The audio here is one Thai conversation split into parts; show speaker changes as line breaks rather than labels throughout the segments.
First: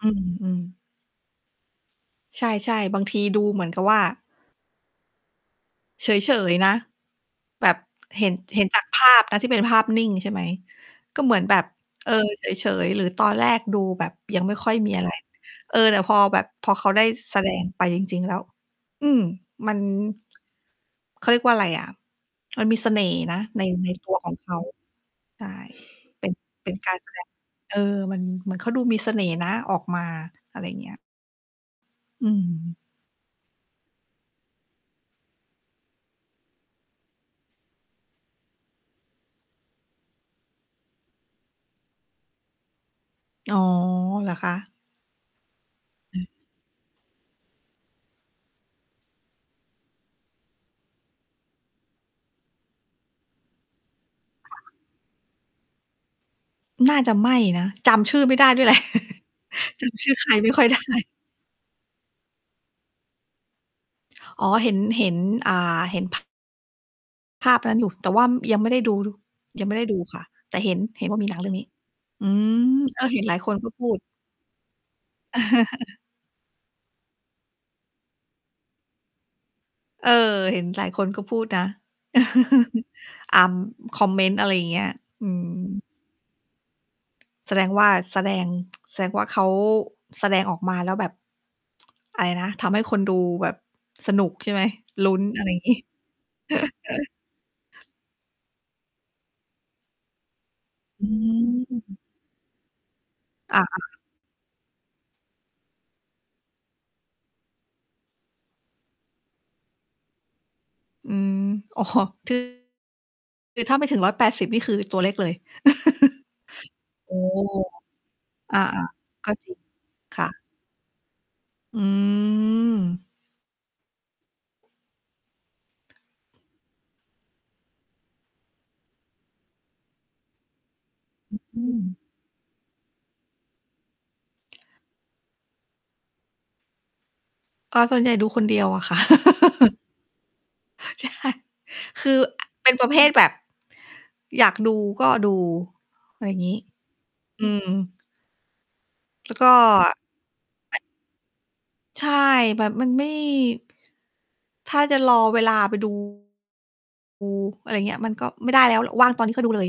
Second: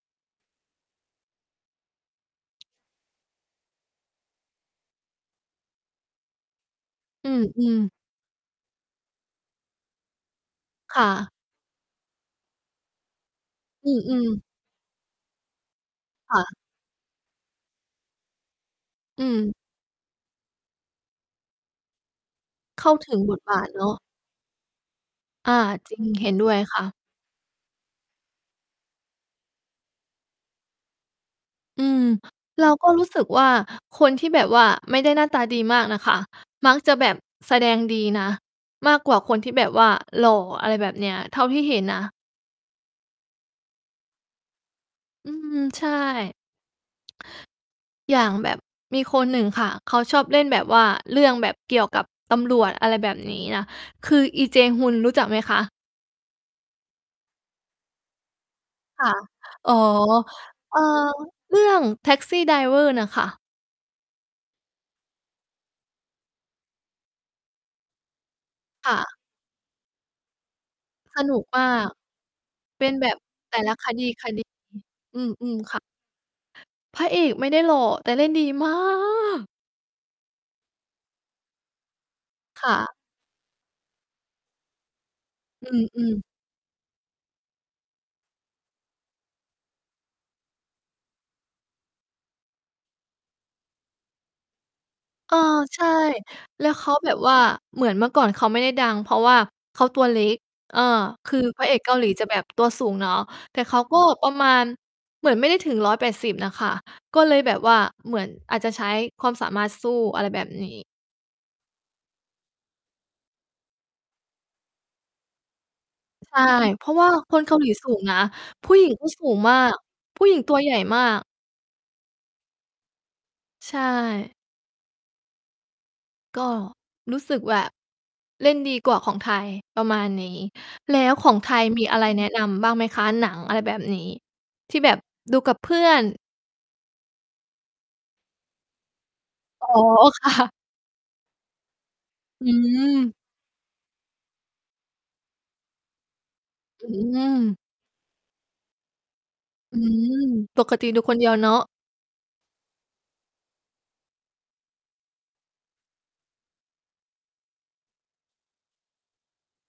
อืม ๆ ใช่ ๆ บางทีดูเหมือนกับว่า เฉย ๆ นะ
อื
แบบ
อ ๆ
เห็น เห็นจากภาพนะที่เป็นภาพนิ่ง ใช่ไหม
ค่
ก็
ะ
เหมือนแบบ เออ เฉย ๆ หรือตอนแรกดู
อื
แบบ
อ
ย
ๆ
ังไม่ค่อยมี อะไร เออ แต่พอ
ค
แบ
่
บ
ะ
พอเขาได้แสดงไปจริง ๆ แล้ว อืม
อืม
มัน เขาเรียกว่าอะไรอะ มันมี
เ
เ
ข
ส
้า
น่
ถ
ห
ึ
์
ง
น
บ
ะ
ทบ
ใน
าทเน
ใน
าะ
ตัวของเขา ใช่
อา จริง
เป
เ
็
ห็
น
นด้วย
เป็
ค
น
่
กา
ะ
รแสดง เออ มันเหมือนเขาดูมีเสน่ห์นะ ออกมา อะไรอย่างเงี้ย
อืม
อื
เรา
ม
ก็รู้สึกว่า คนที่แบบว่าไม่ได้หน้าตาดีมากน่ะค่ะ มักจะแบบแสดงดีนะ มากกว่าคนที่แบบว่าหล่อ อะไรแบบเนี้ย เท่าที่เห็นนะ
อ๋อ เหรอคะ?
อืม ใช
อืม
่ อย่างแบบมีคนหนึ่งค่ะ เขาชอบเล่นแบบว่า เรื่องแบบเกี่ยวกับตำรวจ อะไรแบบนี้นะ คือ อี
ค
เจ
่ะ
ฮุน รู้จักไหมคะ?
น่าจะไม่นะ จำชื่อไม่ได้ด้วย แหละ
ค่ะ อ๋อ
จำชื่อใครไม่ค่อย
เ
ไ
อ
ด
่อ
้
เรื่อง Taxi Driver น่ะค่ะ
อ๋อ เห็น เห็น อ่า เห็น ภ ภาพนั้นอยู่ แต่ว่า ม ยังไม่ได้
ค
ดู
่
ดู
ะ
ยังไม่ได้ดูค่ะ แต่เห็น เห็นว
ส
่ามี
น
หนั
ุ
ง
ก
เรื่อง
ม
นี
า
้
ก
อืม
เป็น
เอ
แบ
อ เ
บ
ห็นหลายค
แ
น
ต่
ก็
ละ
พ
ค
ูด
ดี ๆ อืม ๆ ค่ะ พระเอกไม่ได้หล่อ แต่เล่นดี มาก
เออ เห็นหลายคนก็พูดนะ
ค่ะ
อำ คอมเมนต์ อะไรอย่างเงี้ย อื
อ
ม
ืม ๆ
แสดงว่า แสดง แสดงว่าเขา แสดงออกมาแล้วแบบ อะไรนะ ทำให้คนดูแบบสนุก ใช่ไหม ลุ้น
เออ
อะไรงี้
ใช่ แล้วเขาแบบว่า เหมือนเมื่อก่อนเขาไม่ได้ดัง เพราะว่าเขาตัวเล็ก เออ
อ
คือพร
ื
ะเอกเกา
ม
หลีจะแบบตัวสูงเนาะ
อ
แต่
า
เขาก
ๆ
็ประมาณ เหมือนไม่ได้ถึง 180 น่ะค่ะ ก็เลยแบบว่า เหมือนอาจจะใช้ความสามารถสู้ อะไรแบบนี้
อืม อ๋อ คือถ้าไม่ถึง 180 นี่คือตัวเล็กเลย
ใช่ เพราะว่
โ
า
อ้
คนเกาหลีสูงนะ
อา
ผู้หญิงก็ส
ๆ
ู
ก็
ง
จริ
มา
ง
ก
ค
ผู
่
้หญิ
ะ
งตัวใหญ่มาก
อืม
ใช่ ก็ รู้สึกแบบ เล่นดีกว่าของไทย ประมาณนี้ แล้วของไท
อ
ย
ื
มี
ม
อะไรแนะนำบ้างไหมคะ? หนังอะไรแบบนี้ ที่แบบดูกับเพื่อน
อ๋อ ส่วนใหญ่ดูคนเดียวอะค่ะ
อ๋อ ค่ะ
ใช่ คือ
อ
เป็นประเภท
ืม
แบบอยากดูก็ดู อะไรงี้
อื
อื
ม
ม แล้วก็
อืม ปกติดูคนเดียวเนาะ
ใช่ แบบมันไม่ ถ้าจะรอเวลาไป ดู อะไรเงี้ย มันก็ไม่ได้แล้วอะ ว่างตอนนี้ก็ดูเลย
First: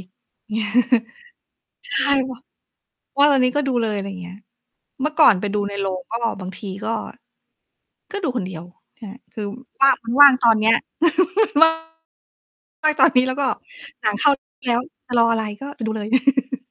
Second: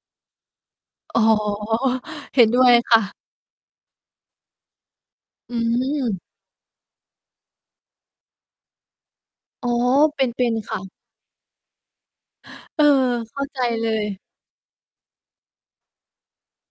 อ๋อ
ใช่ ว
เห็นด้วยค่ะ
ว่างตอนนี้ก็ดูเลย อะไรอย่างเงี้ย เมื่อก่อนไป
อื
ดูใน โรง ก็
ม
บางทีก็ ก็ดูคนเดียว น คือ
อ๋อ
ว่าง มัน
เป
ว
็
่า
น
ง
เป
ต
็
อ
น
นเนี้
ค
ย
่ะ
ว่าง
เออ
ว่าง ตอนนี้ แล้
เข
วก
้า
็
ใจเล
ห
ย
นังเข้าแล้ว จะรออะไร ก็ไปดูเลย